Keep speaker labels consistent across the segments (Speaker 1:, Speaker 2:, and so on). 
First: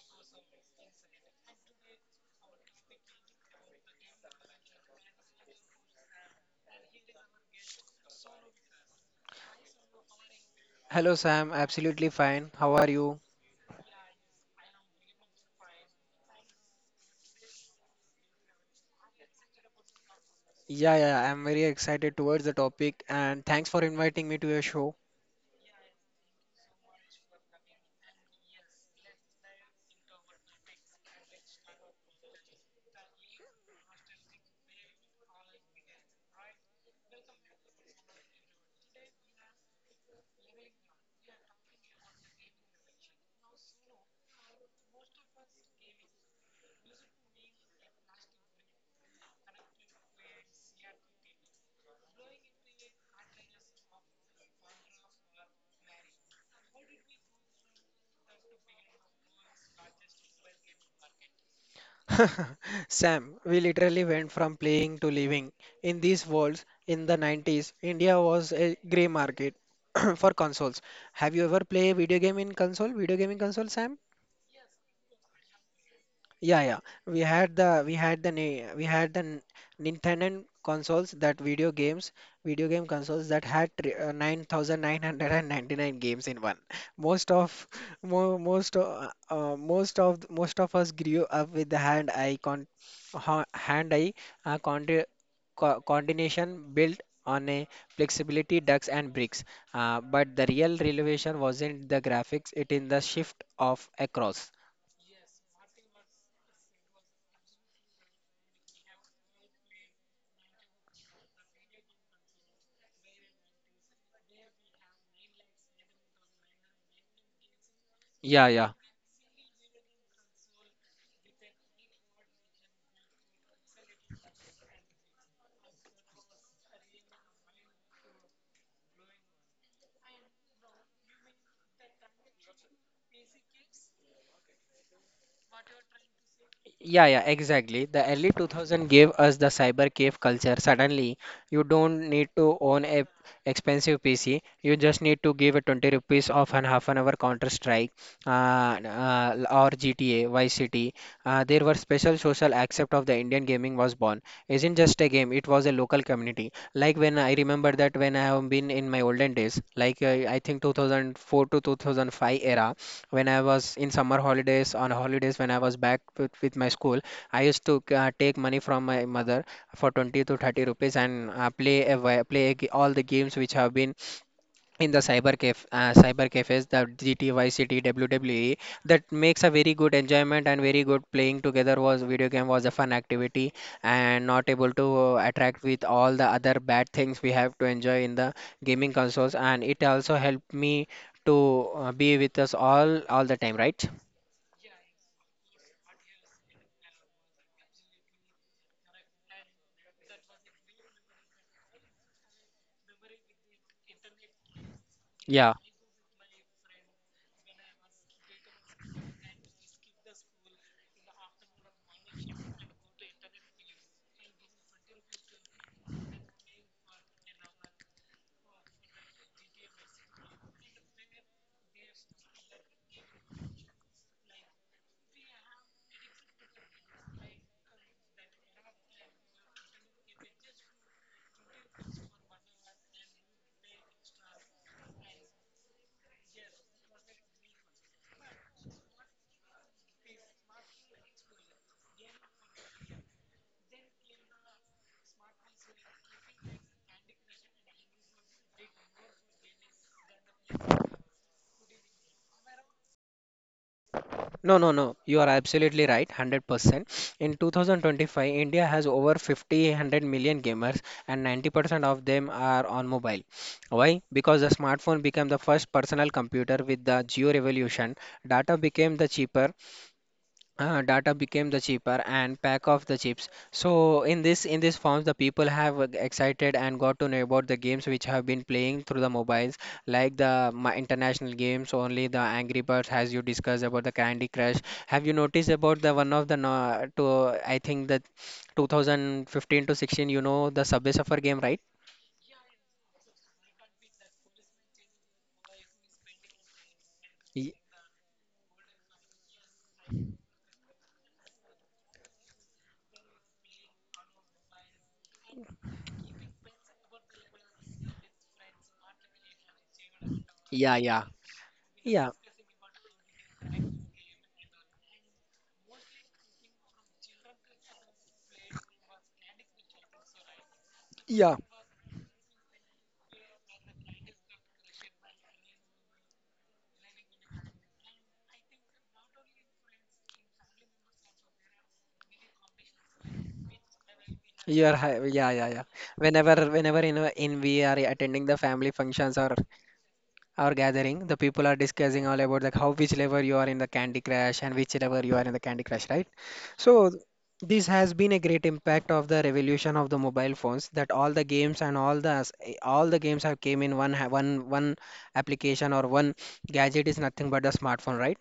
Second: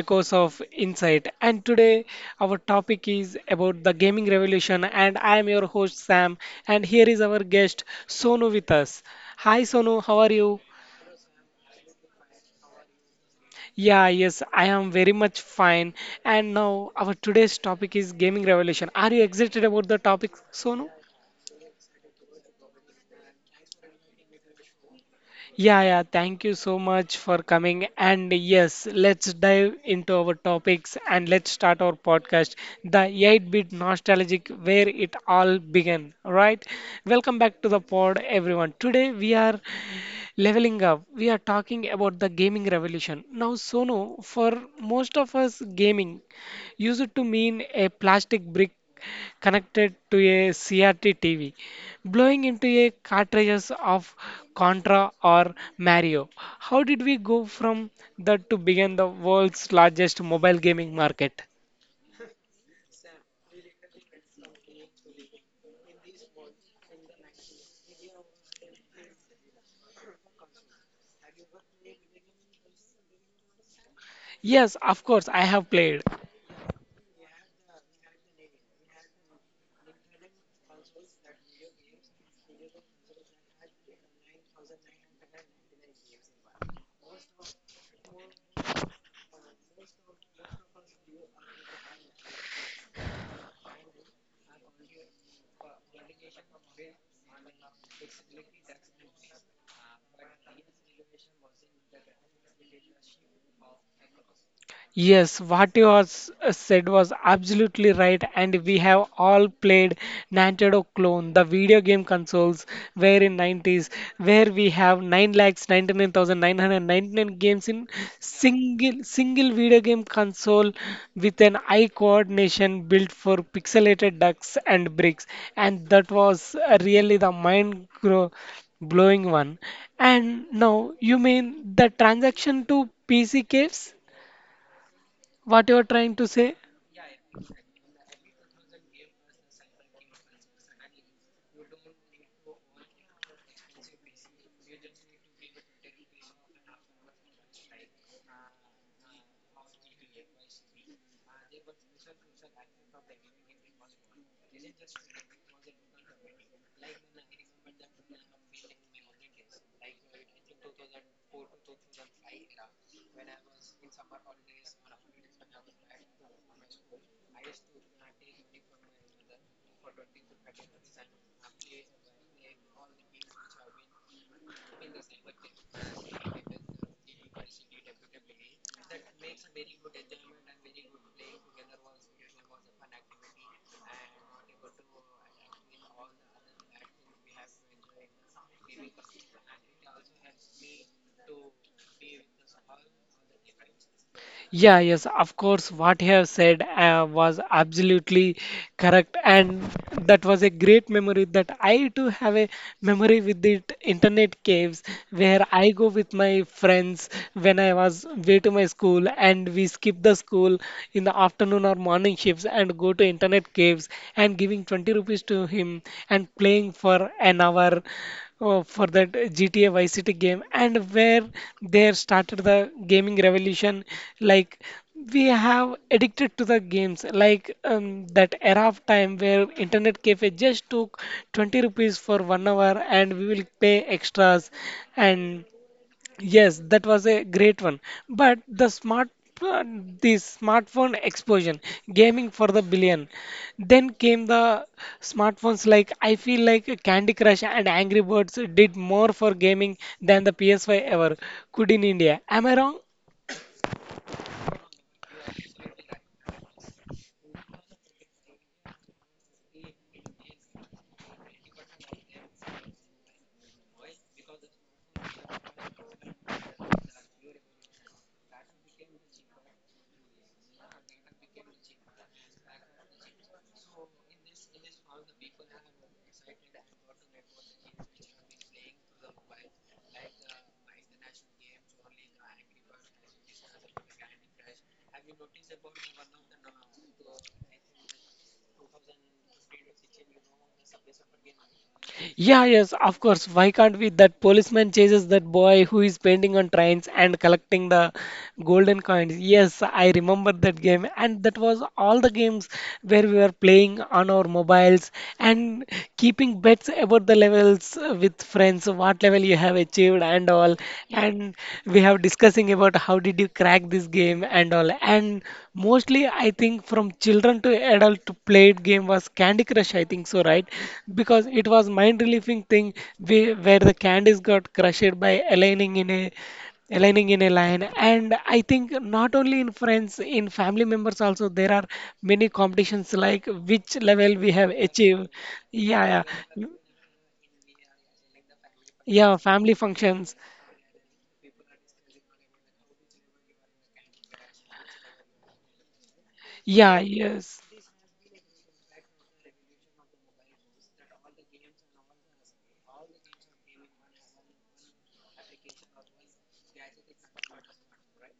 Speaker 1: Echoes of Insight. And today our topic is about the gaming revolution. And I am your host Sam. And here is our guest Sonu with us. Hi Sonu, how are you?
Speaker 2: Hello Sam, absolutely fine. How are you?
Speaker 1: Yeah, yes, I am very much fine. And now our today's topic is gaming revolution. Are you excited about the topic, Sonu?
Speaker 2: Yeah, yeah, I'm very excited towards the topic, and thanks for inviting me to your show.
Speaker 1: Yeah, thank you so much for coming. And yes, let's dive into our topics and let's start our podcast, the 8-Bit Nostalgic, where it all began, right? Welcome back to the pod, everyone. Today we are leveling up, we are talking about the gaming revolution. Now, Sonu, for most of us, gaming used to mean a plastic brick connected to a CRT TV, blowing into a cartridges of Contra or Mario. How did we go from that to begin the world's largest mobile gaming market?
Speaker 2: Sam, we literally went from playing to living. In these worlds, in the 90s, India was a grey market for consoles. Have you ever played a video game in console? Video gaming console, Sam?
Speaker 1: Yes, of course, I have played.
Speaker 2: Yeah, yeah. We had the Nintendo consoles that video games, video game consoles that had 9,999 games in one. Most of most of us grew up with the hand eye con co coordination built on a flexibility ducks and bricks. But the real revelation wasn't the graphics, it in the shift of across.
Speaker 1: Yes, what you was said was absolutely right, and we have all played Nintendo clone, the video game consoles, where in 90s, where we have 9 lakhs 99,999 games in
Speaker 2: Yeah, yeah.
Speaker 1: single video game console with an eye coordination built for pixelated ducks and bricks, and that was really the mind grow blowing one. And now you mean the transaction to PC caves? What you're trying to say?
Speaker 2: Yeah, yeah, exactly. The early 2000 gave us the cyber cave culture. Suddenly, you don't need to own a expensive PC. You just need to give a 20 rupees of an half an hour Counter Strike or GTA Vice City. There were special social accept of the Indian gaming was born. Isn't just a game. It was a local community. Like when I remember that when I have been in my olden days, I think 2004 to 2005 era when I was in summer holidays, on holidays when I was back with my school, I used to take money from my mother for 20 to 30 rupees and play a, wa- play a, ga- all the games which have been in the cyber cafes, the gty city wwe, that makes a very good enjoyment and very good playing together. Was video game was a fun activity and not able to attract with all the other bad things we have to enjoy in the gaming consoles, and it also helped me to be with us all the time, right?
Speaker 1: Yeah, yes, of course, what you have said was absolutely correct, and that was a great memory that I too have a memory with the internet caves where
Speaker 2: Yeah.
Speaker 1: I go with my friends when I was way to my school and we skip the school in the afternoon or morning shifts and go to internet caves and giving 20 rupees to him and playing for an hour oh, for that GTA Vice City game, and where they started the gaming revolution. Like we have addicted to the games, that era of time where internet cafe just took 20 rupees for 1 hour, and we will pay extras. And Yes, that was a great one. But the smart uh, the smartphone explosion, gaming for the billion. Then came the smartphones. Like I feel like Candy Crush and Angry Birds did more for gaming than the PS5 ever could in India. Am I wrong?
Speaker 2: No, no, no. You are absolutely right, 100%. In 2025, India has over 50, 100 million gamers, and 90% of them are on mobile. Why? Because the smartphone became the first personal computer with the geo revolution. Data became the cheaper data became the cheaper and pack of the chips. So in this forms, the people have excited and got to know about the games which have been playing through the mobiles, like the my international games. Only the Angry Birds, as you discussed about the Candy Crush. Have you noticed about the one of the no, to I think the 2015 to 16? You know the Subway Surfer game, right?
Speaker 1: Yeah, yes, of course. Why can't we? That policeman chases that boy who is painting on trains and
Speaker 2: Y-
Speaker 1: collecting the golden coins. Yes, I remember that game, and that was all the games where we were playing on our mobiles and keeping bets about the levels with friends. What level well you have achieved and all.
Speaker 2: yeah, yeah,
Speaker 1: And we have
Speaker 2: yeah,
Speaker 1: discussing about how did you crack this game and all. And mostly I think from children to adult to played game was Candy Crush, I think so, right? Because
Speaker 2: yeah.
Speaker 1: it was mind relieving thing. We, where the candies got crushed by aligning in a aligning in a line. And I think not only in friends, in family members also, there are many competitions like which level we have achieved.
Speaker 2: Yeah, yeah, yeah.
Speaker 1: Yeah,
Speaker 2: Whenever
Speaker 1: yeah.
Speaker 2: whenever in we are attending the family
Speaker 1: Yeah,
Speaker 2: functions or
Speaker 1: family functions.
Speaker 2: our gathering, the people are discussing all about like how which level you are in the Candy Crush and which level you are in the Candy Crush, right?
Speaker 1: Yeah,
Speaker 2: So
Speaker 1: yes.
Speaker 2: this has been a great impact of the revolution of the mobile phones, that all the games and all the s- all the games have came in one application or one gadget, is nothing but a smartphone, right?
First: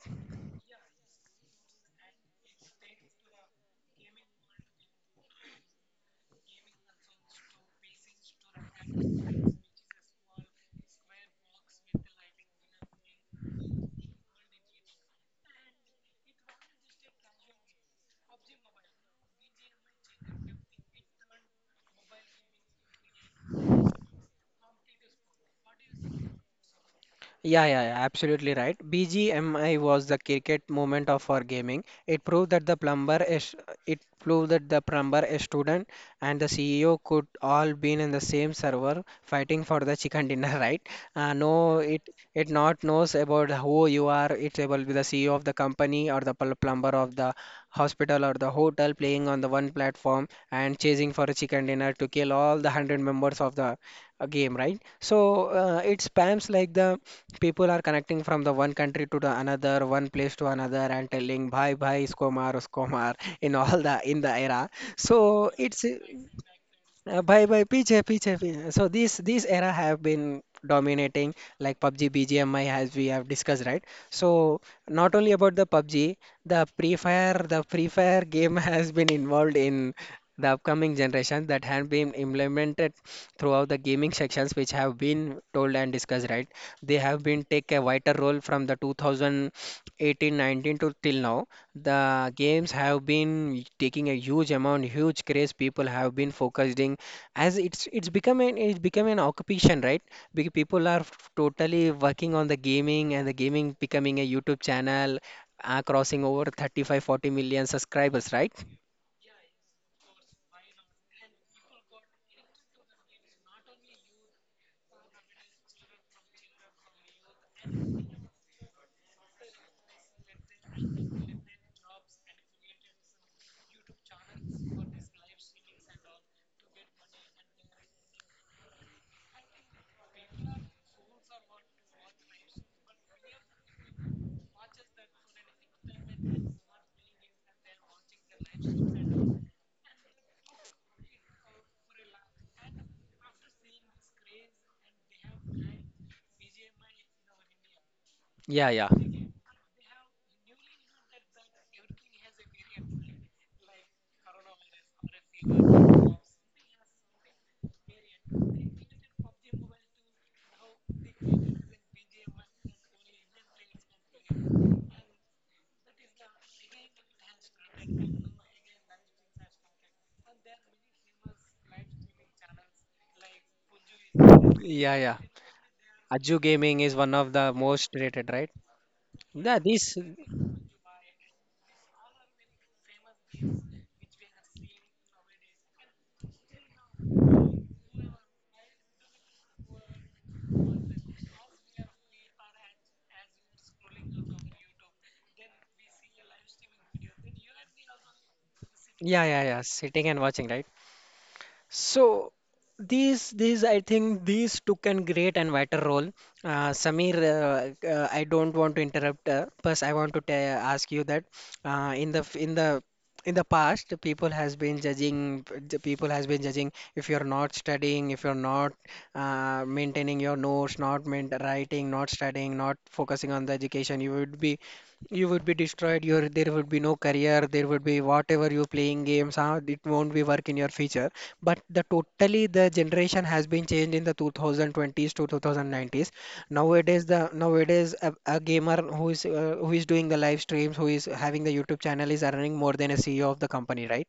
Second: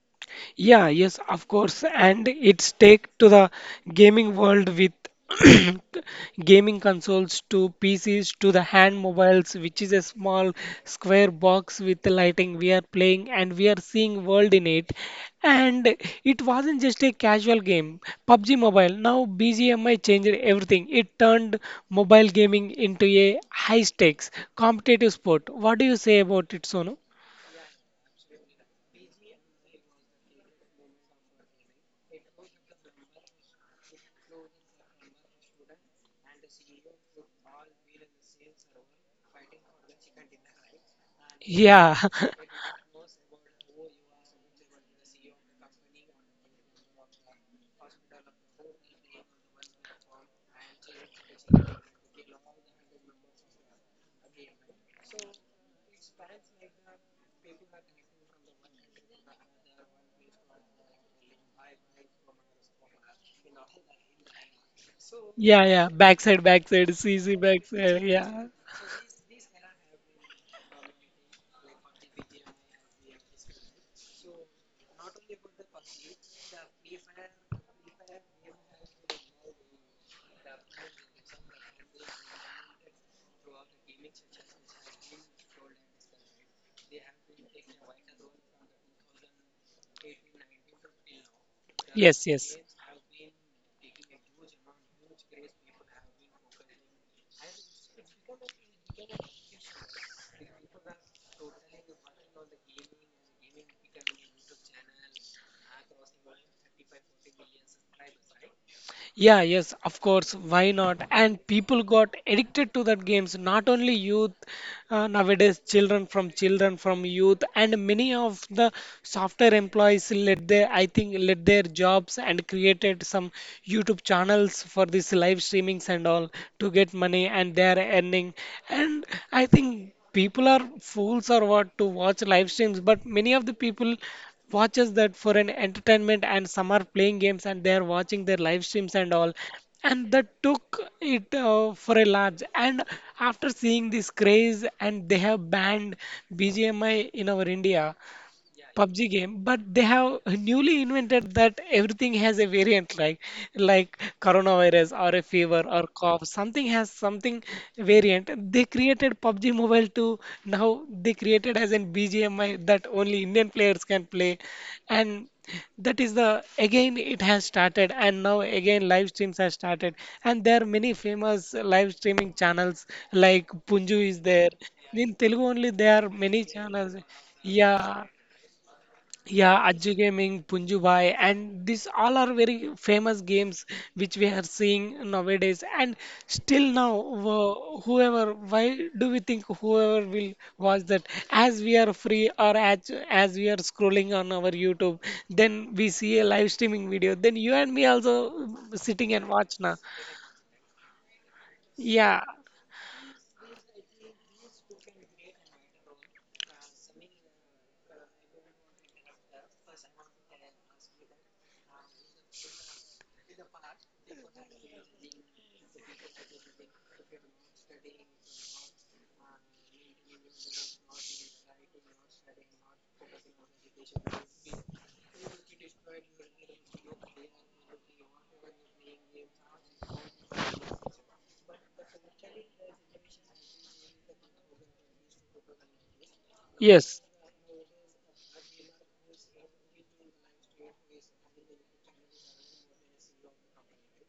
Speaker 1: Yeah, yes, of course. And it's take to the gaming world with gaming consoles to PCs to the hand mobiles, which is a small square box with the lighting we are playing and we are seeing world in it. And it wasn't just a casual game. PUBG Mobile, now BGMI, changed everything. It turned mobile gaming into a high stakes competitive sport. What do you say about it, Sonu?
Speaker 2: Yeah, yeah, yeah, absolutely right. BGMI was the cricket moment of our gaming. It proved that the plumber, a student, and the CEO could all be in the same server fighting for the chicken dinner, right? Uh, no,
Speaker 1: Yeah.
Speaker 2: it it not knows about who you are. It will be the CEO of the company or the plumber of the hospital or the hotel, playing on the one platform and chasing for a chicken dinner to kill all the hundred members of the a game, right? So it spams like the people are connecting from the one country to the another, one place to another, and telling bye bye, Skomar, Skomar in all the era. So
Speaker 1: Yeah,
Speaker 2: it's
Speaker 1: yeah. Backside, backside, CC
Speaker 2: bye, by
Speaker 1: backside.
Speaker 2: PJ PJ
Speaker 1: Yeah.
Speaker 2: PJ. So these era have been dominating, like PUBG BGMI, as we have discussed, right? So not only about the PUBG, the Free Fire game has been involved in the upcoming generation that have been implemented throughout the gaming sections which have been told and discussed, right? They have been take a vital role from the 2018-19 to till now.
Speaker 1: Yes,
Speaker 2: The
Speaker 1: yes.
Speaker 2: games have been taking a huge amount, huge craze. People have been focusing as it's become an occupation, right? Because people are totally working on the gaming, and the gaming becoming a YouTube channel, crossing over 35, 40 million subscribers, right?
Speaker 1: Yeah, yes, of course. Why not? And people got addicted to that games, not only youth, nowadays children from youth, and many of the software employees let their, I think let their jobs and created some YouTube channels for this live streamings and all to get money, and they are earning. And I think people are fools or what to watch live streams, but many of the people watches that for an entertainment, and some are playing games and they are watching their live streams and all. And that took it for a large. And after seeing this craze, and they have banned BGMI in our India
Speaker 2: Yeah, yeah.
Speaker 1: PUBG game, but they have newly invented that everything has a variant, like coronavirus or a fever or cough. Something has something variant. They created PUBG Mobile to Now they created as an BGMI that only Indian players can play, and that is the again it has started, and now again live streams have started, and there are many famous live streaming channels like Punju is there.
Speaker 2: Yeah,
Speaker 1: In
Speaker 2: yeah.
Speaker 1: Telugu only there are
Speaker 2: Ajju
Speaker 1: many
Speaker 2: Gaming
Speaker 1: channels.
Speaker 2: is one of the most
Speaker 1: Yeah,
Speaker 2: rated, right? Yeah,
Speaker 1: yeah,
Speaker 2: this.
Speaker 1: Ajju Gaming, Punju Bhai, and these all are very famous games which we are seeing nowadays. And still now, whoever, why do we think whoever will watch that? As we are free or as we are scrolling on our YouTube, then we see a live streaming video. Then you and me also sitting
Speaker 2: Yeah,
Speaker 1: and
Speaker 2: yeah,
Speaker 1: watch
Speaker 2: yeah.
Speaker 1: now.
Speaker 2: Sitting and watching, right?
Speaker 1: Yeah,
Speaker 2: So I think these took a great and vital role. Samir, I don't want to interrupt. First, I want to ta ask you that in the f- in the past, people has been judging. The people has been judging, if you're not studying, if you're not maintaining your notes, not main writing, not studying, not focusing on the education, you would be. You would be destroyed. Your there would be no career. There would be whatever you playing games. Huh? It won't be work in your future. But the totally the generation has been changed in the 2020s to 2090s.
Speaker 1: yes.
Speaker 2: Nowadays, a gamer who is doing the live streams, who is having the YouTube channel, is earning more than a CEO of the company, right?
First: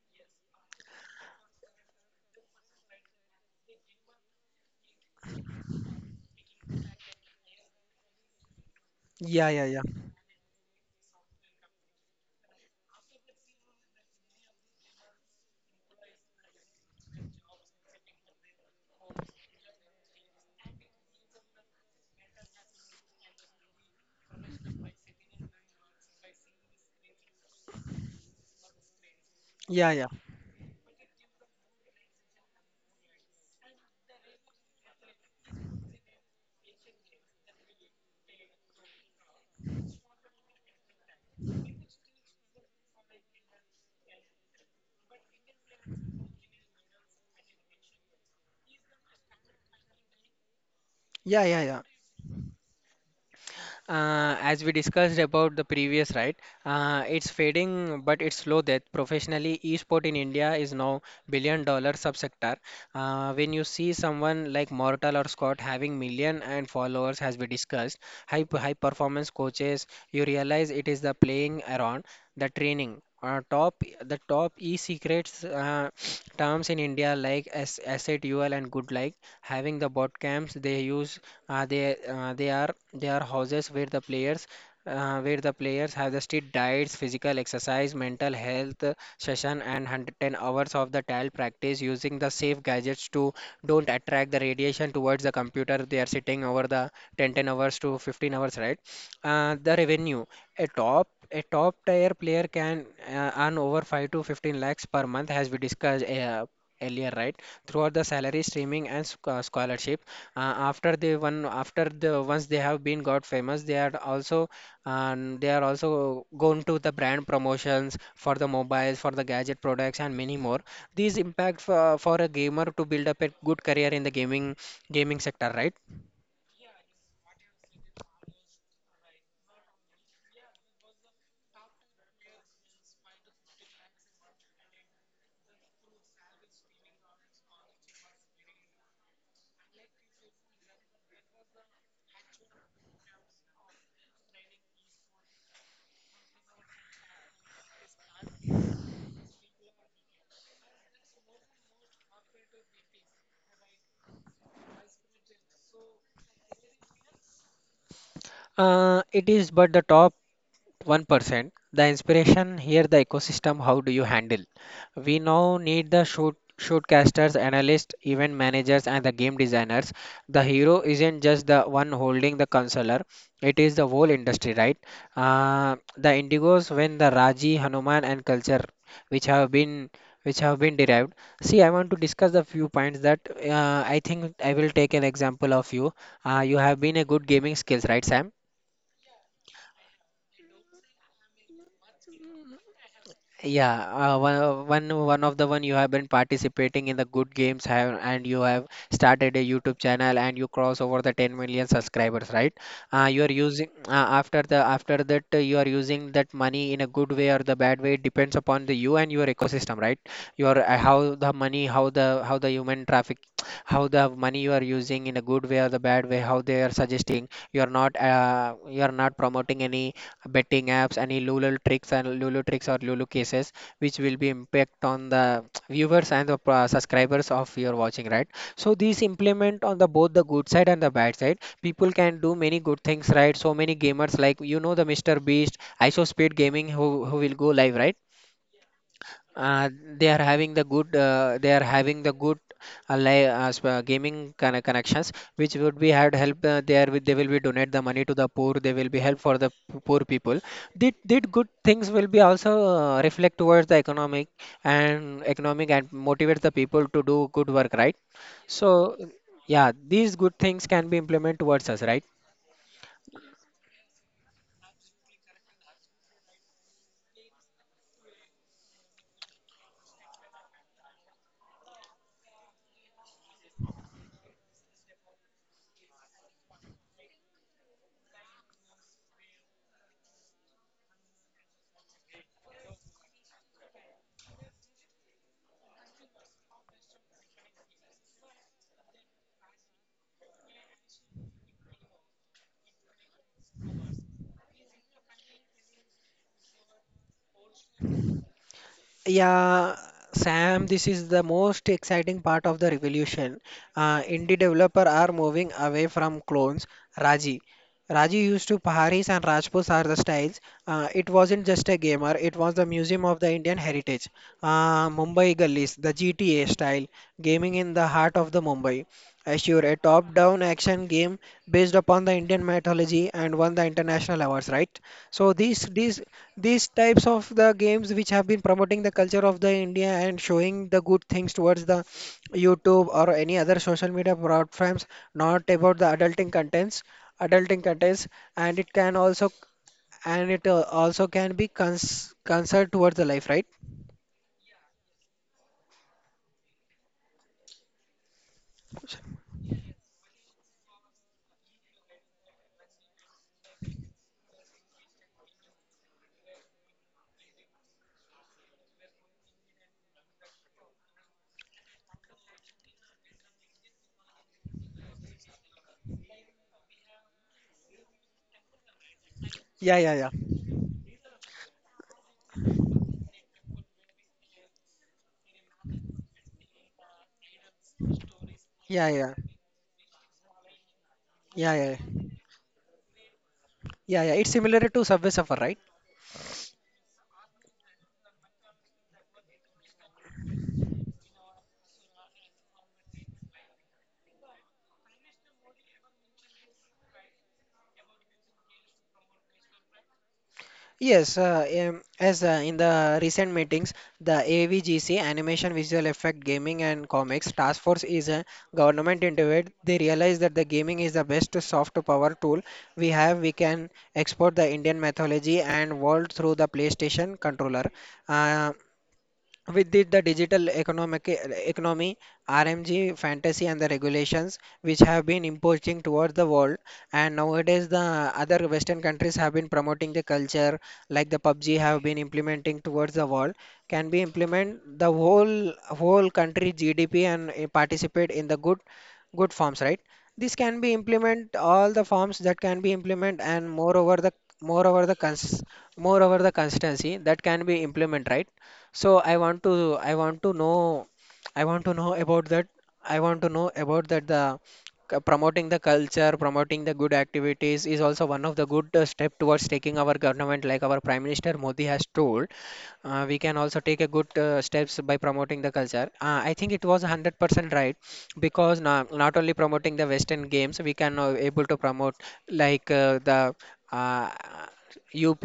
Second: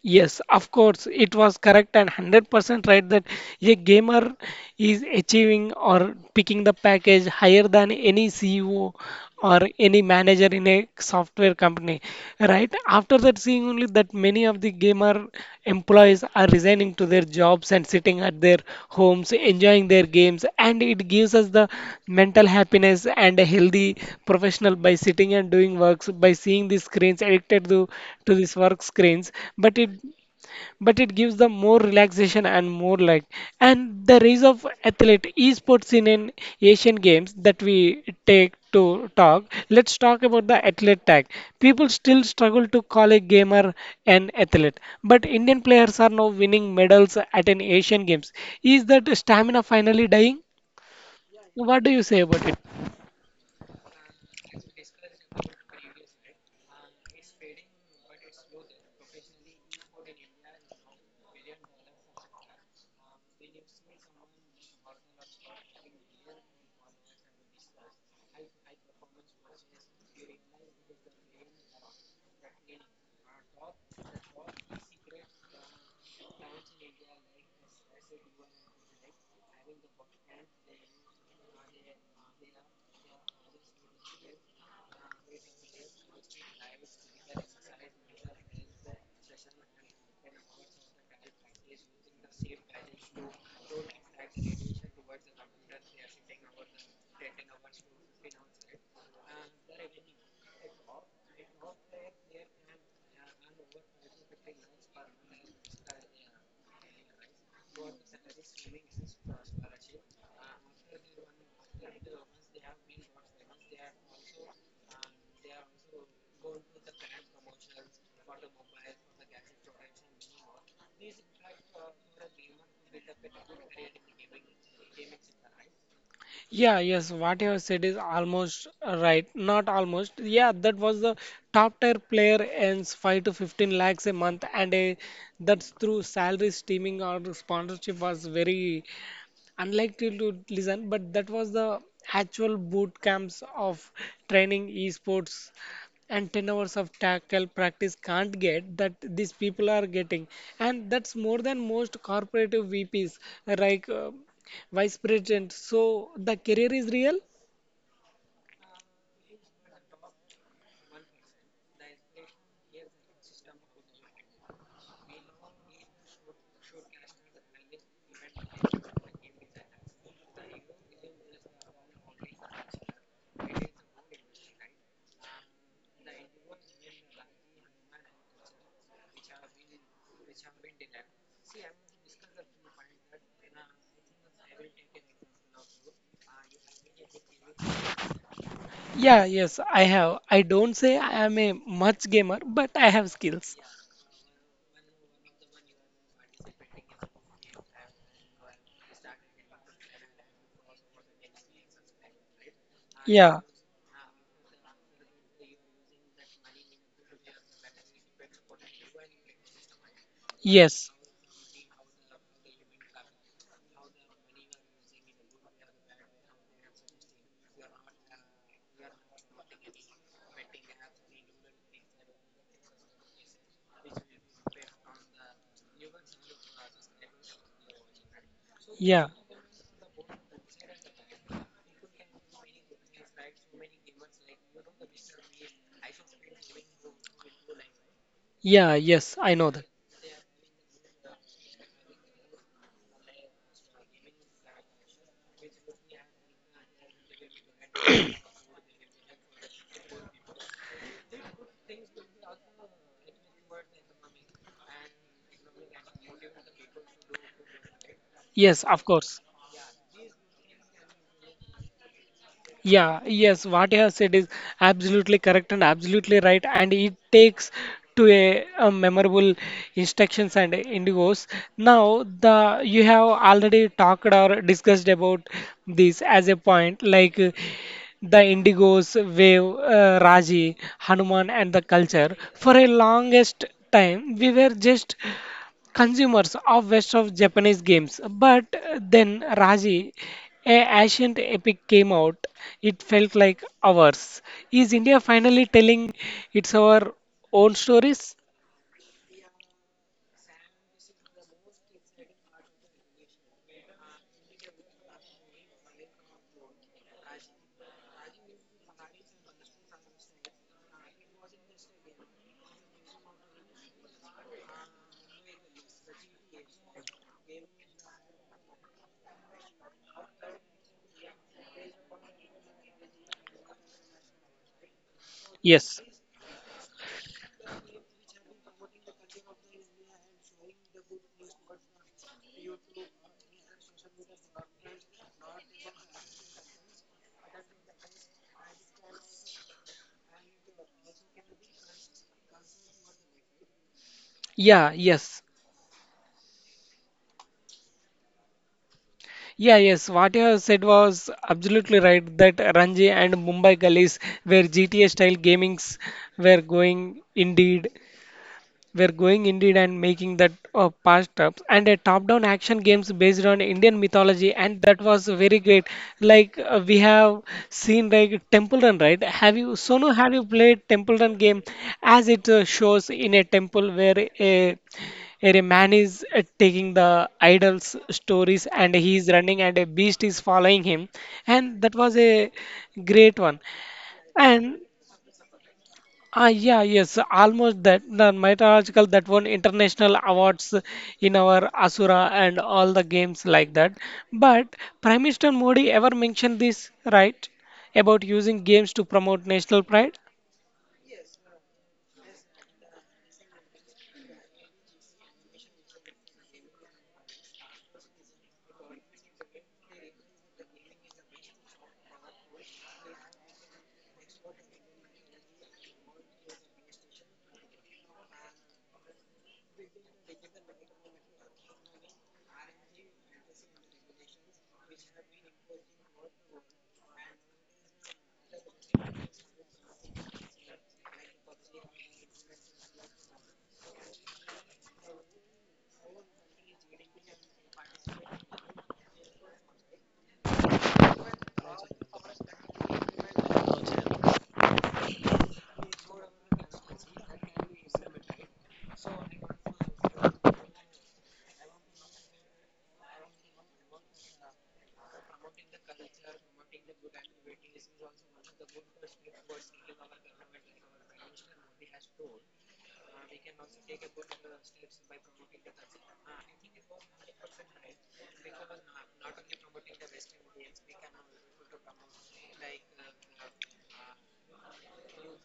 Speaker 1: Yes, of course, it was correct and 100% right that a gamer is achieving or picking the package higher than any CEO
Speaker 2: Yeah,
Speaker 1: or
Speaker 2: yeah, yeah,
Speaker 1: any manager in a software company, right? After that, seeing only that, many of the gamers farmer employees are resigning to their jobs and sitting at their homes enjoying their games, and it gives us the mental happiness and a healthy professional by sitting and doing works, by seeing these screens addicted to these work screens. but it
Speaker 2: yeah, yeah,
Speaker 1: but it gives them more relaxation and more like. And the rise of athlete esports in an Asian Games, that we take to talk. Let's talk about the athlete tag. People still struggle to call a gamer an athlete, but Indian players are now winning medals at an Asian Games. Is that stamina finally dying?
Speaker 2: yeah, yeah,
Speaker 1: What
Speaker 2: yeah.
Speaker 1: do you say about it?
Speaker 2: As we discussed about the previous, right? It's fading, but it's slow death. Professionally, esport in India is now billion dollar subsector. When you see someone like Mortal or Scott having million and followers, as we discussed, high performance coaches, you realize it is the playing around the training. Top The top e-secrets terms in India, like S SATUL and good, like having the bot camps they are houses where the players have the strict diets, physical exercise, mental health session, and 110 hours of the tile practice, using the safe gadgets to don't attract the radiation towards the computer. They are sitting over the 10, 10 hours to 15 hours, right? The revenue. A top tier player can earn over 5 to 15 lakhs per month, as we discussed earlier, right? Throughout the salary, streaming, and scholarship. After the once they have been got famous, they are also going to the brand promotions, for the mobiles, for the gadget products, and many more. These impact for a gamer to build up a good career in the gaming sector, right?
Speaker 1: Yeah, yes, what you have said is almost right. Not almost. Yeah, that was the top tier player earns 5 to 15 lakhs a month, and a, that's through salary, streaming, or sponsorship, was very unlikely to listen, but that was the actual boot camps of training esports, and 10 hours of tackle practice can't get that these people are getting, and that's more than most corporative VPs, like vice president. So the career is real.
Speaker 2: It is, but the top 1%. The inspiration here, the ecosystem, how do you handle? We now need the shootcasters, analysts, event managers, and the game designers. The hero isn't just the one holding the consoler, it is the whole industry, right? The indigos, when the Raji, Hanuman, and culture, which have been which have been derived. See, I want to discuss the few points that I think I will take an example of you. You have been a good gaming skills, right, Sam?
Speaker 1: Yeah, yes, I have. I don't say I am a much gamer, but I have skills.
Speaker 2: Yeah, one of the one you have been participating in the good games have, and you have started a YouTube channel and you cross over the 10 million subscribers, right? You are
Speaker 1: Yeah,
Speaker 2: using after the after that you are using that money in a good way or the bad way, it depends upon the you and your ecosystem, right? Your
Speaker 1: yes.
Speaker 2: How the money, how the human traffic, how the money you are using in a good way or the bad way, how they are suggesting you are not promoting any betting apps, any Lulu tricks or Lulu cases, which will be impact on the viewers and the subscribers of your watching, right? So these
Speaker 1: Yeah,
Speaker 2: implement on the both the good side and the bad side. People can do many good things, right? So many gamers, like the Mr. Beast, ISO Speed Gaming, who will go live, right?
Speaker 1: yeah, yes, I know that.
Speaker 2: uh, they are having the good gaming connections which would be had help there with they will be donate the money to the poor. They will be help for the poor people. Did good things will be also reflect towards the economic and economic and motivate the people to do good work, right?
Speaker 1: Yes,
Speaker 2: So
Speaker 1: of course.
Speaker 2: yeah, these good things can be implemented towards us, right?
Speaker 1: Yeah, yes, what you have said is absolutely correct and absolutely right, and it takes to a memorable instructions and indigos. Now, the you have already talked or discussed about this as a point, the indigos wave, Raji, Hanuman, and the culture. For a longest time, we were just consumers of west of Japanese games. But then Raji, a ancient epic came out. It felt like ours. Is India finally telling its our own stories?
Speaker 2: Yeah, Sam, this is the most exciting part of the revolution. Indie developer are moving away from clones. Raji. Raji used to Paharis and Rajputs are the styles. It wasn't just a gamer, it was the Museum of the Indian Heritage. Mumbai Gullies, the GTA style, gaming in the heart of the Mumbai. Assure, a top-down action game based upon the Indian mythology and won the international awards, right? So these
Speaker 1: Yes.
Speaker 2: these these types of the games which have been promoting the culture of the India and showing the good things towards the YouTube or any other social media platforms, not about the adulting contents, and it can also and it also can be cons concerned towards the life, right?
Speaker 1: Yeah, yes. Yeah, yes. What you have said was absolutely right, that Ranji and Mumbai gullies where GTA style gamings were going indeed. We're going indeed and making that past up, and a top-down action games based on Indian mythology, and that was very great. We have seen like Temple Run, right? Have you,
Speaker 2: Yeah,
Speaker 1: Sonu,
Speaker 2: yeah, yeah,
Speaker 1: have you played Temple Run game, as it shows in a temple where a man is taking the idol's stories and
Speaker 2: yeah, yeah,
Speaker 1: he is
Speaker 2: yeah,
Speaker 1: running and a beast is following him,
Speaker 2: yeah,
Speaker 1: and that was
Speaker 2: yeah,
Speaker 1: a great one.
Speaker 2: yeah, yeah. It's
Speaker 1: And
Speaker 2: similar to Subway Surfer, right?
Speaker 1: ah, yeah, yes, almost that. The mythological that won international awards in our Asura and all the games like that. But Prime Minister Modi ever mentioned this, right? About using games to promote national pride?
Speaker 2: Yes, as in the recent meetings, the AVGC Animation Visual Effect Gaming and Comics Task Force is a government entity. They realize that the gaming is the best soft power tool we have. We can export the Indian mythology and world through the PlayStation controller. Uh, with the digital economic economy, RMG, fantasy, and the regulations which have been imposing towards the world, and nowadays the other Western countries have been promoting the culture like the PUBG have been implementing towards the world, can be implement the whole country GDP and participate in the good forms, right? This can be implement all the forms that can be implement, and moreover the cons moreover the consistency that can be implement, right? So I want to know about that. I want to know about that the promoting the culture, promoting the good activities is also one of the good step towards taking our government like our Prime Minister Modi has told. We can also take a good steps by promoting the culture. I think it was 100% right because not only promoting the Western games, we can able to promote like the uh, UP,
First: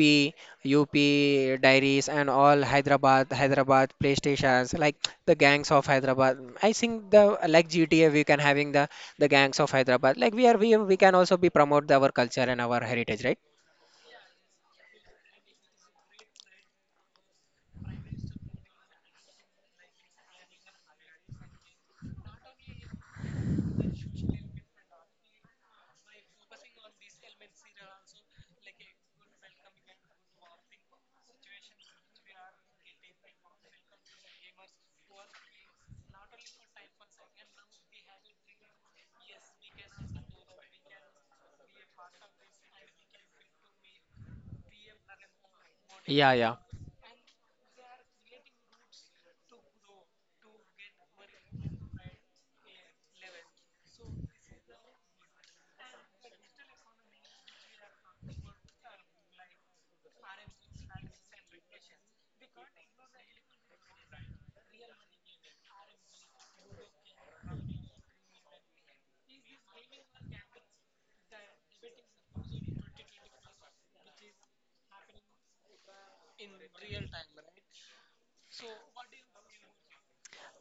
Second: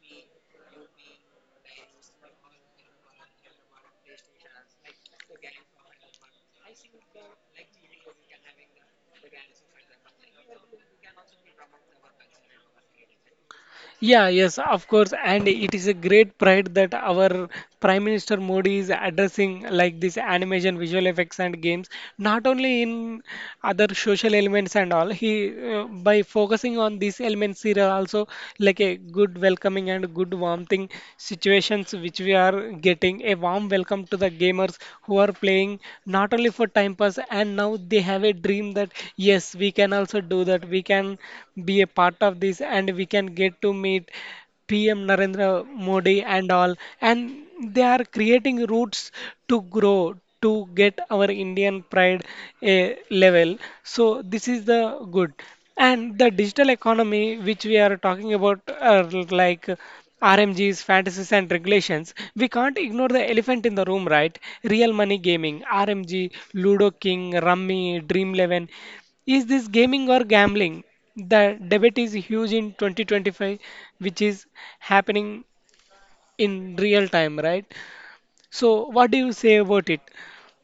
Speaker 2: UP Diaries and all Hyderabad PlayStations, like the gangs of Hyderabad. I think the like GTA we can having the gangs of Hyderabad. Like we can also be promote our culture and our heritage, right?
Speaker 1: Yeah, yes, of course, and it is a great pride that our Prime Minister Modi is addressing like this animation, visual effects, and games. Not only in other social elements and all, he by focusing on these elements, he are also like a good welcoming and good warming situations, which we are getting a warm welcome to the gamers who are playing not only for time pass. And now they have a dream that yes, we can also do that. We can be a part of this and we can get to meet PM Narendra Modi
Speaker 2: Yeah,
Speaker 1: and
Speaker 2: yeah.
Speaker 1: all. And they are creating routes to grow, to get our Indian pride eh, level. So this is the good. And the digital economy, which we are talking about, are like RMGs, fantasies, and regulations, we can't ignore the elephant in the room, right? Real money gaming, RMG, Ludo King, Rummy, Dream 11. Is this gaming or gambling? The debate is huge in 2025, which is happening in real time, right? So, what do you say about it?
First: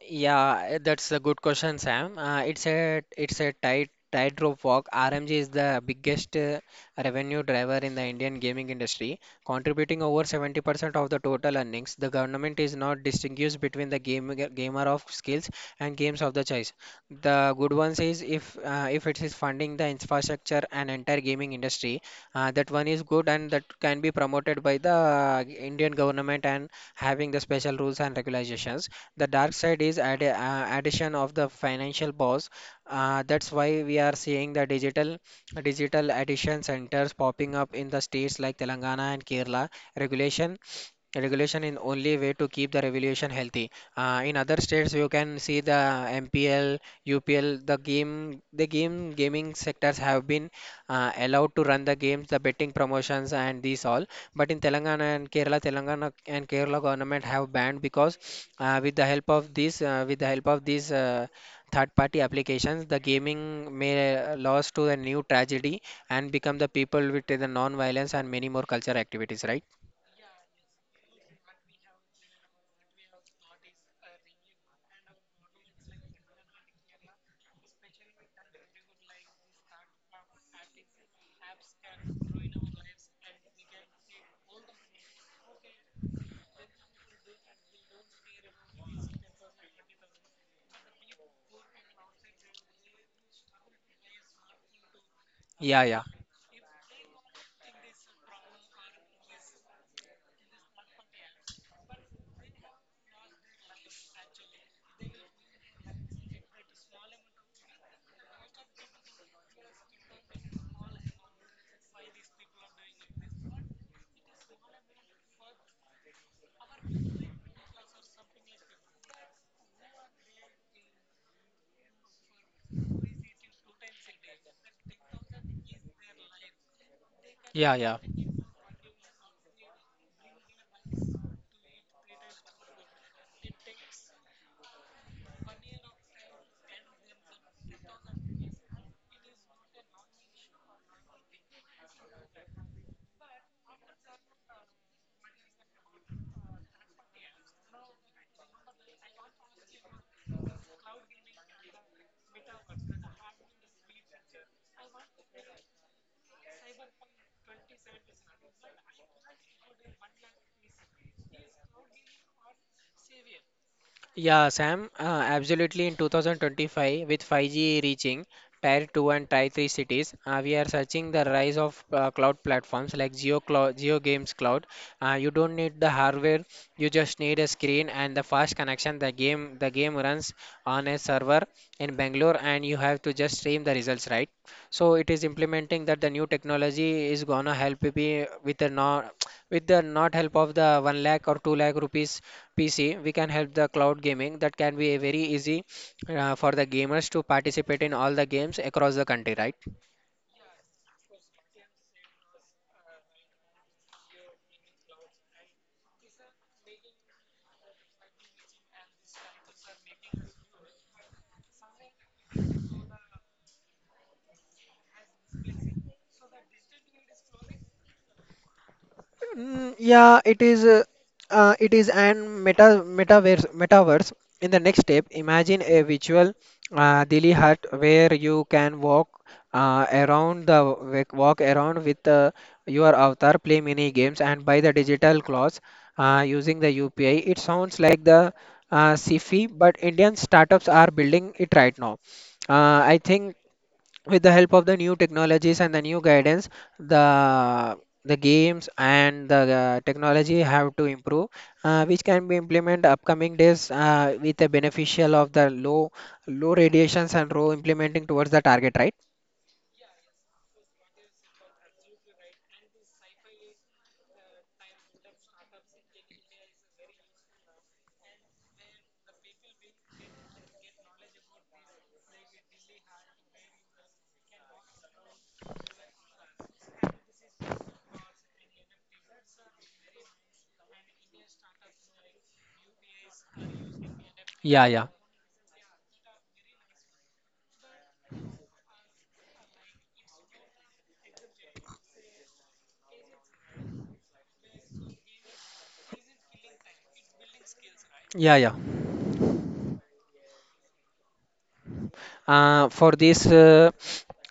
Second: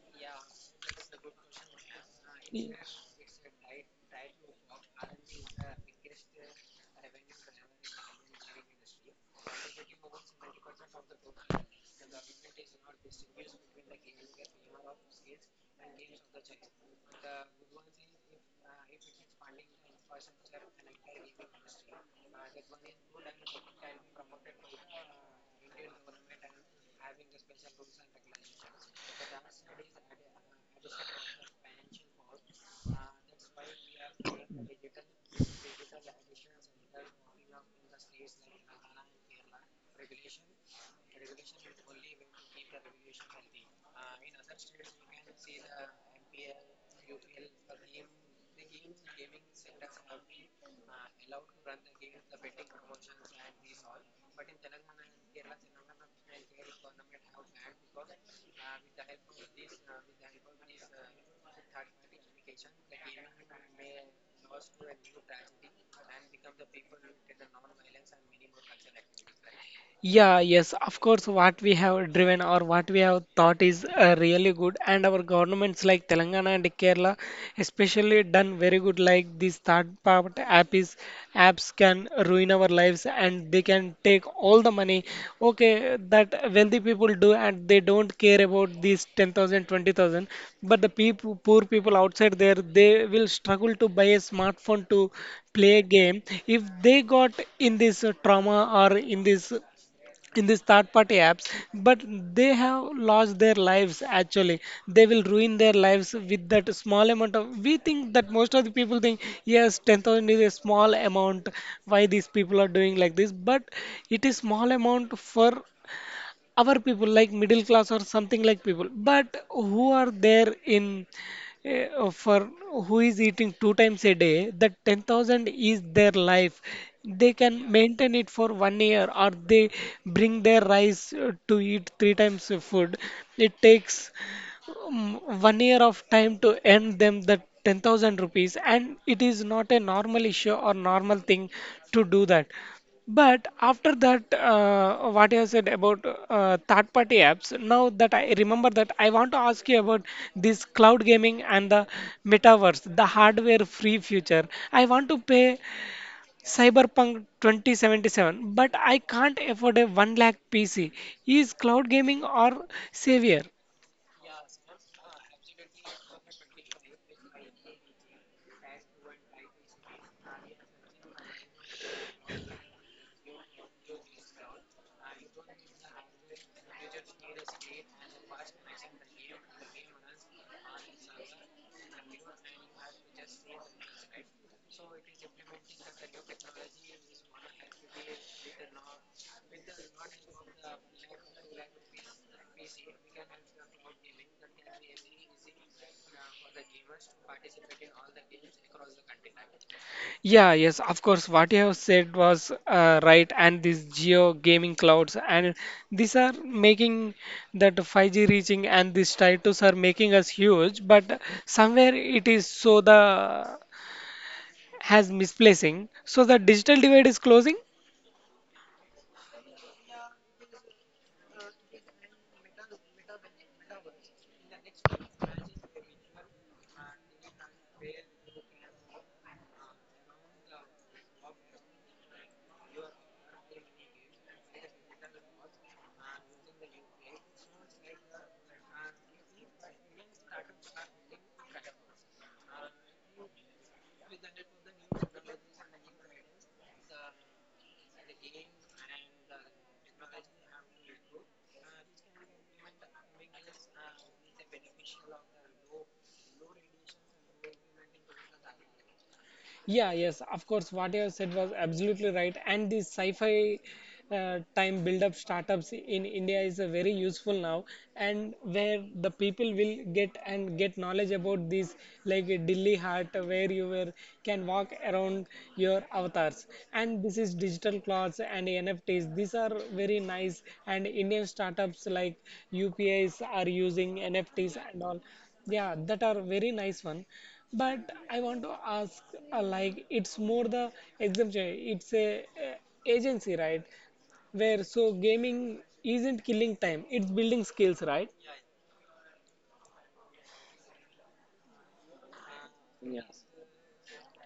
Speaker 2: Yeah, eh, that's a good question, Sam. It's a tight tightrope walk. RMG is the biggest revenue driver in the Indian gaming industry, contributing over 70% of the total earnings. The government is not distinguished between the game, gamer of skills and games of the choice. The good one is if it is funding the infrastructure and entire gaming industry, that one is good and that can be promoted by the Indian government and having the special rules and regulations. The dark side is addition of the financial pause. That's why we are seeing the digital addition centers popping up in the states like Telangana and Kerala. Regulation Regulation in only way to keep the revolution healthy. In other states, you can see the MPL, UPL, the game gaming sectors have been allowed to run the games, the betting promotions, and these all. But in Telangana and Kerala government have banned because with the help of these third-party applications, the gaming may lost to a new tragedy and become the people with the non-violence and many more cultural activities, right?
Speaker 1: Yeah, yes, of course, what we have driven or what we have thought is really good, and our governments like Telangana and Kerala, especially done very good. Like these third part app is, apps can ruin our lives, and they can take all the money. Okay, that wealthy people do, and they don't care about these 10,000 twenty thousand. But the people, poor people outside there, they will struggle to buy a smartphone to play a
Speaker 2: Yeah, yeah,
Speaker 1: game if they got in this trauma, or in this in these third party apps, but they have lost their lives actually. They will ruin their lives with that small amount of, we think, that most of the people think, yes, 10,000 is a small amount. Why these people are doing like this? But it is small amount for our people like middle class or something like people, but who are there in, for who is eating two times a day, that 10,000 is their life. They can
Speaker 2: yeah, yeah.
Speaker 1: maintain it for one year, or they bring their rice to eat three times of food. It takes um, one year of time to earn them that 10,000 rupees, and it is not a normal issue or normal thing to do that. But after that, what you have said about third-party apps, now that I remember that, I want to ask you about this cloud gaming and the metaverse, the hardware-free future. I want to pay Cyberpunk 2077, but I can't afford a 1 lakh PC. Is cloud gaming or savior?
Speaker 2: Yeah, Sam, absolutely. In 2025, with 5G reaching Tier 2 and Tier 3 cities, we are searching the rise of cloud platforms like Geo Cloud, Geo Games Cloud. You don't need the hardware; you just need a screen and the fast connection. The game runs on a server in Bangalore, and you have to just stream the results, right? So it is implementing that the new technology is gonna help be with the not help of the one lakh or two lakh rupees PC. We can help the cloud gaming that can be a very easy for the gamers to participate in all the games across the country, right?
Speaker 1: Yeah, yes, of course. What you have said was right, and these geo gaming clouds, and these are making that 5G reaching and these titles are making us huge, but somewhere it is so the has misplacing. So the digital divide is closing.
Speaker 2: Mm, yeah, it is. It is an metaverse. In the next step, imagine a virtual Delhi hut where you can walk uh, around the walk around with your avatar, play mini games, and buy the digital clothes using the UPI. It sounds like the sci-fi, but Indian startups are building it right now. I think with the help of the new technologies and the new guidance the the games and the technology have to improve, which can be implemented upcoming days with the beneficial of the low radiations and low implementing towards the target, right?
Speaker 1: Yeah, yes, of course. What you have said was absolutely right, and this sci-fi time build up startups in India is very useful now, and where the people will get and get knowledge about these, like Delhi Heart, where you were, can walk around your avatars, and this is digital clothes and NFTs. These are very nice, and Indian startups like UPIs are using NFTs
Speaker 2: Yeah,
Speaker 1: and
Speaker 2: yeah,
Speaker 1: all. Yeah, that are very nice one, but I want to ask, like it's more the exemption, it's a agency, right? Where so gaming isn't killing time, it's building skills, right?
Speaker 2: yeah, yeah. Uh, for
Speaker 1: Yeah.
Speaker 2: this, uh,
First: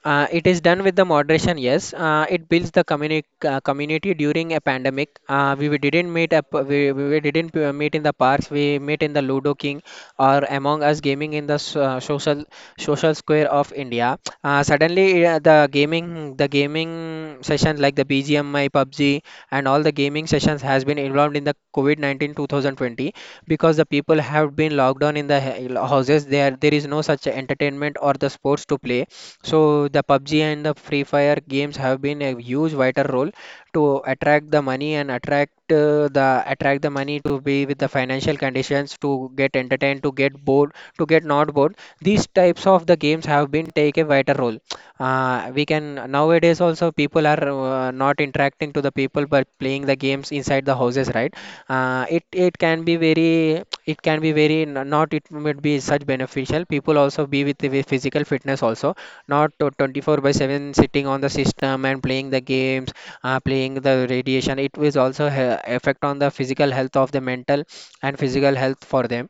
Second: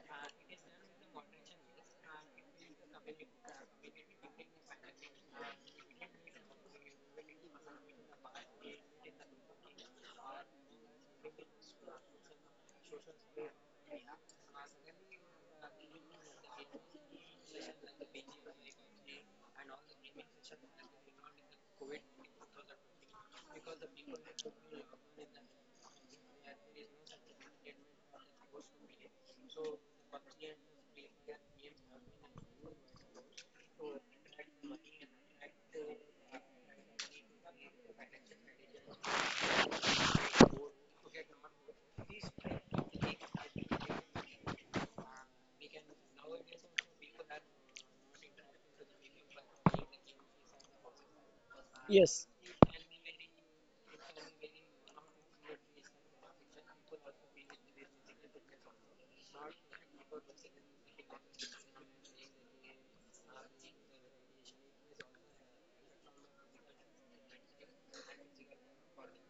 Speaker 2: it is done with the moderation. Yes, it builds the community during a pandemic. We didn't meet up. We didn't meet in the parks. We meet in the Ludo King or Among Us gaming in the social square of India. The gaming sessions like the BGMI, PUBG and all the gaming sessions has been involved in the COVID-19 2020 because the people have been locked down in the houses. There is no such entertainment or the sports to play, so the PUBG and the Free Fire games have been a huge vital role to attract the money and attract the attract the money to be with the financial conditions, to get entertained, to get bored, to get not bored. These types of the games have been take a vital role. We can nowadays also people are not interacting to the people but playing the games inside the houses, right?
Speaker 1: Yes,
Speaker 2: It can be very n- not it might be such beneficial people also be with physical fitness also, not to 24 by 7 sitting on the system and playing the games. Playing the radiation it was also effect on the physical health, of the mental and physical health for them.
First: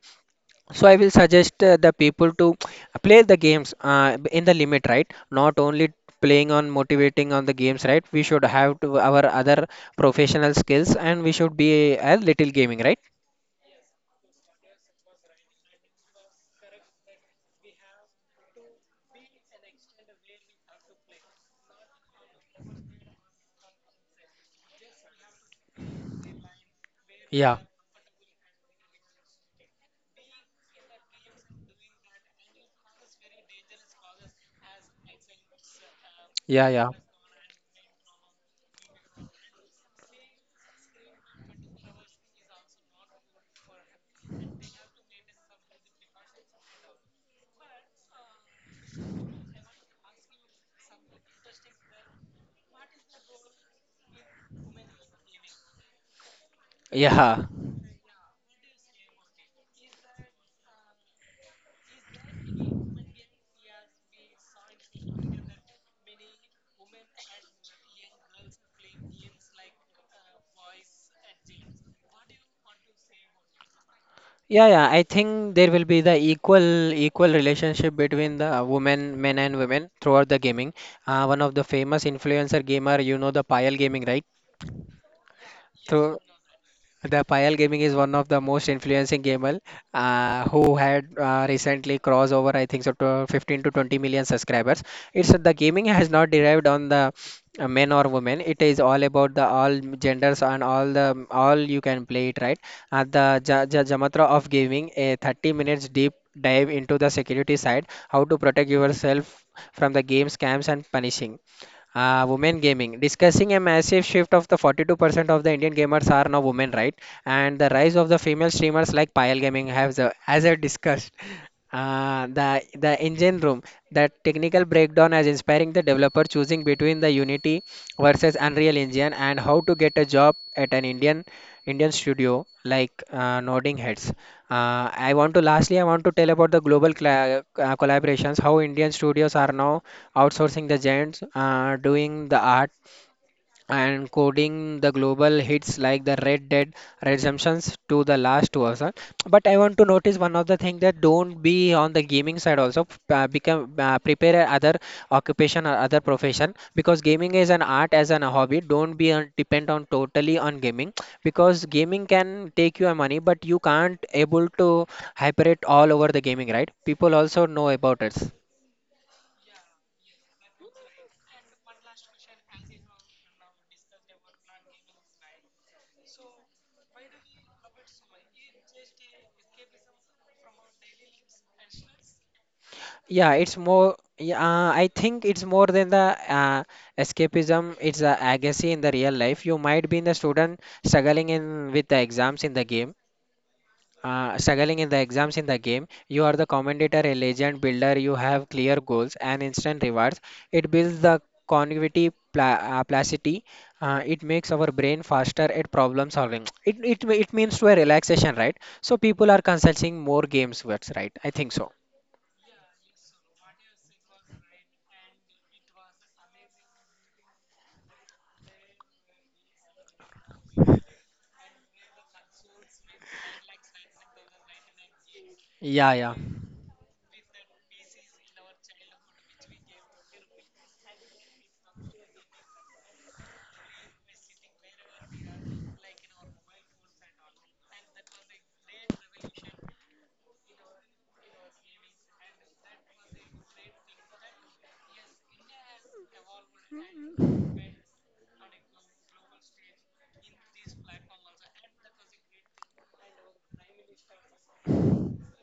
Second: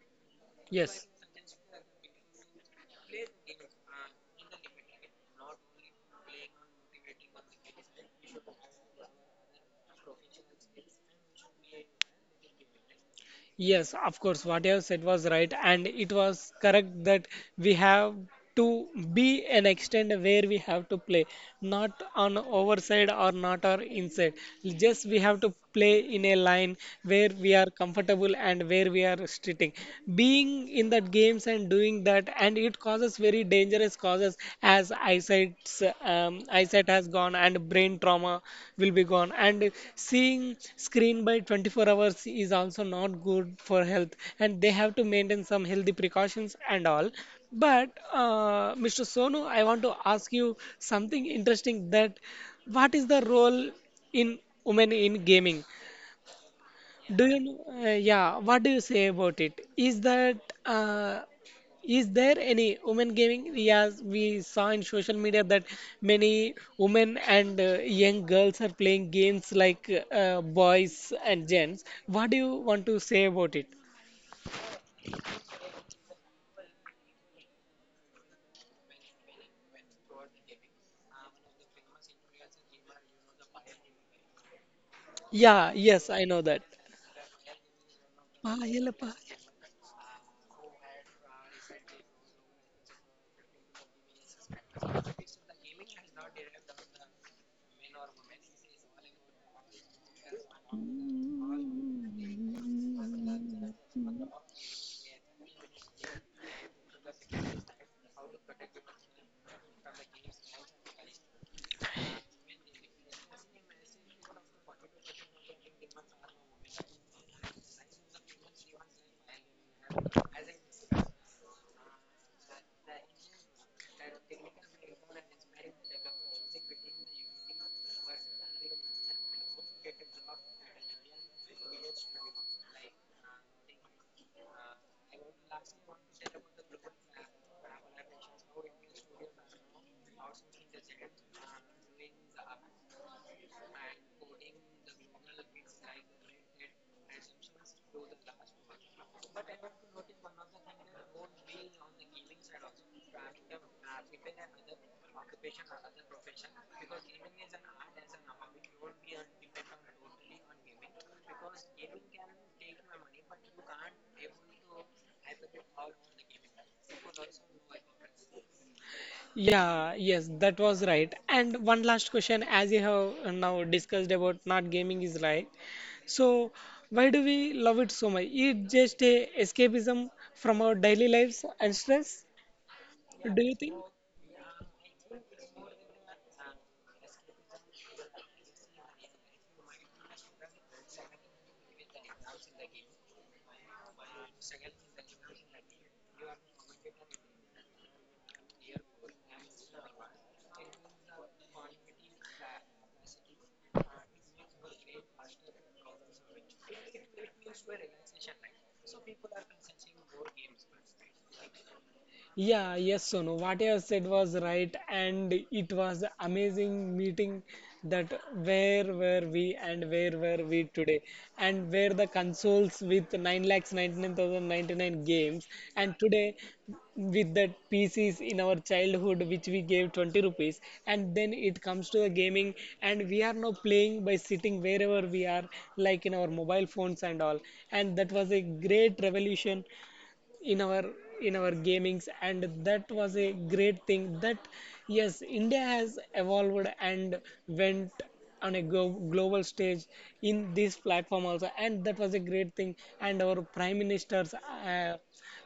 Speaker 2: So I
Speaker 1: yes,
Speaker 2: will suggest the people to play the games in the limit, right? Not only playing on motivating on the games, right? We should have to our other professional skills and we should be a little gaming, right?
Speaker 1: yes, of course, what you have said was right, and it was correct that we have to be an extent where we have to play, not on overside or not our inside. Just we have to play in a line where we
Speaker 2: Yeah,
Speaker 1: are comfortable and where we are sitting. Being in that games and doing that, and it causes very dangerous causes, as
Speaker 2: yeah,
Speaker 1: eyesight
Speaker 2: yeah.
Speaker 1: has gone, and brain trauma will be gone, and seeing screen by 24 hours is also not good for health, and they have to maintain some healthy precautions and all. But Mr. Sonu, I want to ask you something interesting, that what is the role in women in gaming, do you
Speaker 2: Yeah.
Speaker 1: know? Yeah. What do you say about it? Is that, uh, is there any women gaming? Yes, we saw in social media that many women and young girls are playing games like boys and gents. What do you want to say about it?
Speaker 2: Yeah, yeah. I think there will be the equal relationship between the men and women throughout the gaming. One of the famous influencer gamer, you know the Payal Gaming, right?
Speaker 1: Yeah. Yes,
Speaker 2: So
Speaker 1: I know that.
Speaker 2: the Payal Gaming is one of the most
Speaker 1: Payala,
Speaker 2: influencing
Speaker 1: payala.
Speaker 2: gamer who had recently crossed over, I think so, to 15 to 20 million subscribers. It's the gaming has not derived on the men or women. It is all about the all genders and all you can play it, right. At the Jamatra of gaming, a 30 minutes deep dive into the security side, how to protect yourself from the game scams and punishing. Women gaming. Discussing a massive shift of the 42% of the Indian gamers are now women, right? And the rise of the female streamers like Payal Gaming has, as I discussed. The engine room, that technical breakdown as inspiring the developer choosing between the Unity versus Unreal Engine and how to get a job at an Indian studio like Nodding Heads. I want to tell about the global cla collaborations, how Indian studios are now outsourcing the giants doing the art and coding the global hits like the Red Dead Redemptions to the last version. But I want to notice one of the thing that don't be on the gaming side also. Become prepare a other occupation or other profession because gaming is an art as an hobby. Don't be depend on totally on gaming because gaming can take your money, but you can't able to hyper it all over the gaming, right? People also know about it.
Speaker 1: Yeah, yes, that was right. And one last question, as you have now discussed about, not gaming is right. So, why do we love it so much? It just a escapism from our daily lives and stress,
Speaker 2: Yeah,
Speaker 1: do you
Speaker 2: it's
Speaker 1: think?
Speaker 2: more. Yeah, I think it's more than the escapism. It's a agency in the real life. You might be in the student struggling in with the exams in the game. Struggling in the exams in the game. You are the commentator, a legend builder. You have clear goals and instant rewards. It builds the cognitive plasticity. It makes our brain faster at problem solving. It means to a relaxation, right? So people are consulting more games. That's right. I think so.
Speaker 1: Yeah, yes, Sonu. What you have said was right, and it was amazing meeting, that where were we, and where were we today, and where the consoles with 9 lakhs 99,099 games,
Speaker 2: Yeah,
Speaker 1: and
Speaker 2: yeah.
Speaker 1: today with the PCs in our childhood which we gave 20 rupees, and then it comes to the gaming, and we are now playing by sitting wherever we are, like in our mobile phones and all, and that was a great revolution in our gamings, and that was a great thing, that yes, India has evolved and went on a global stage in this platform also, and that was a great thing, and our prime ministers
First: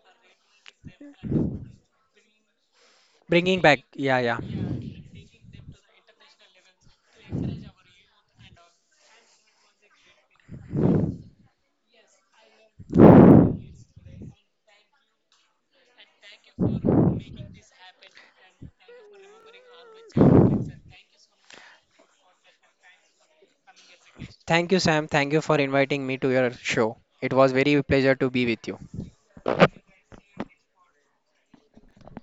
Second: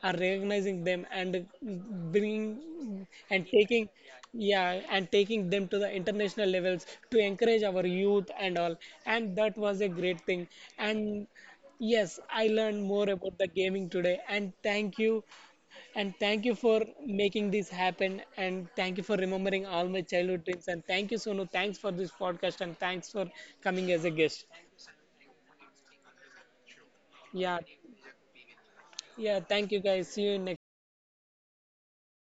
Speaker 1: are recognizing them and bringing and
Speaker 2: Bringing back,
Speaker 1: taking,
Speaker 2: yeah, yeah.
Speaker 1: yeah, and taking them to the international levels to encourage our youth and all, and that was a great thing, and yes, I learned more about the gaming today, and thank you, and thank you for making this happen, and thank you for remembering all my childhood dreams, and thank you Sonu, thanks for this podcast, and thanks for coming as a guest.
Speaker 2: Thank you, Sam. Thank you for inviting me to your show. It was
Speaker 1: Yeah.
Speaker 2: very pleasure to be with you.
Speaker 1: Yeah, thank you guys. See you next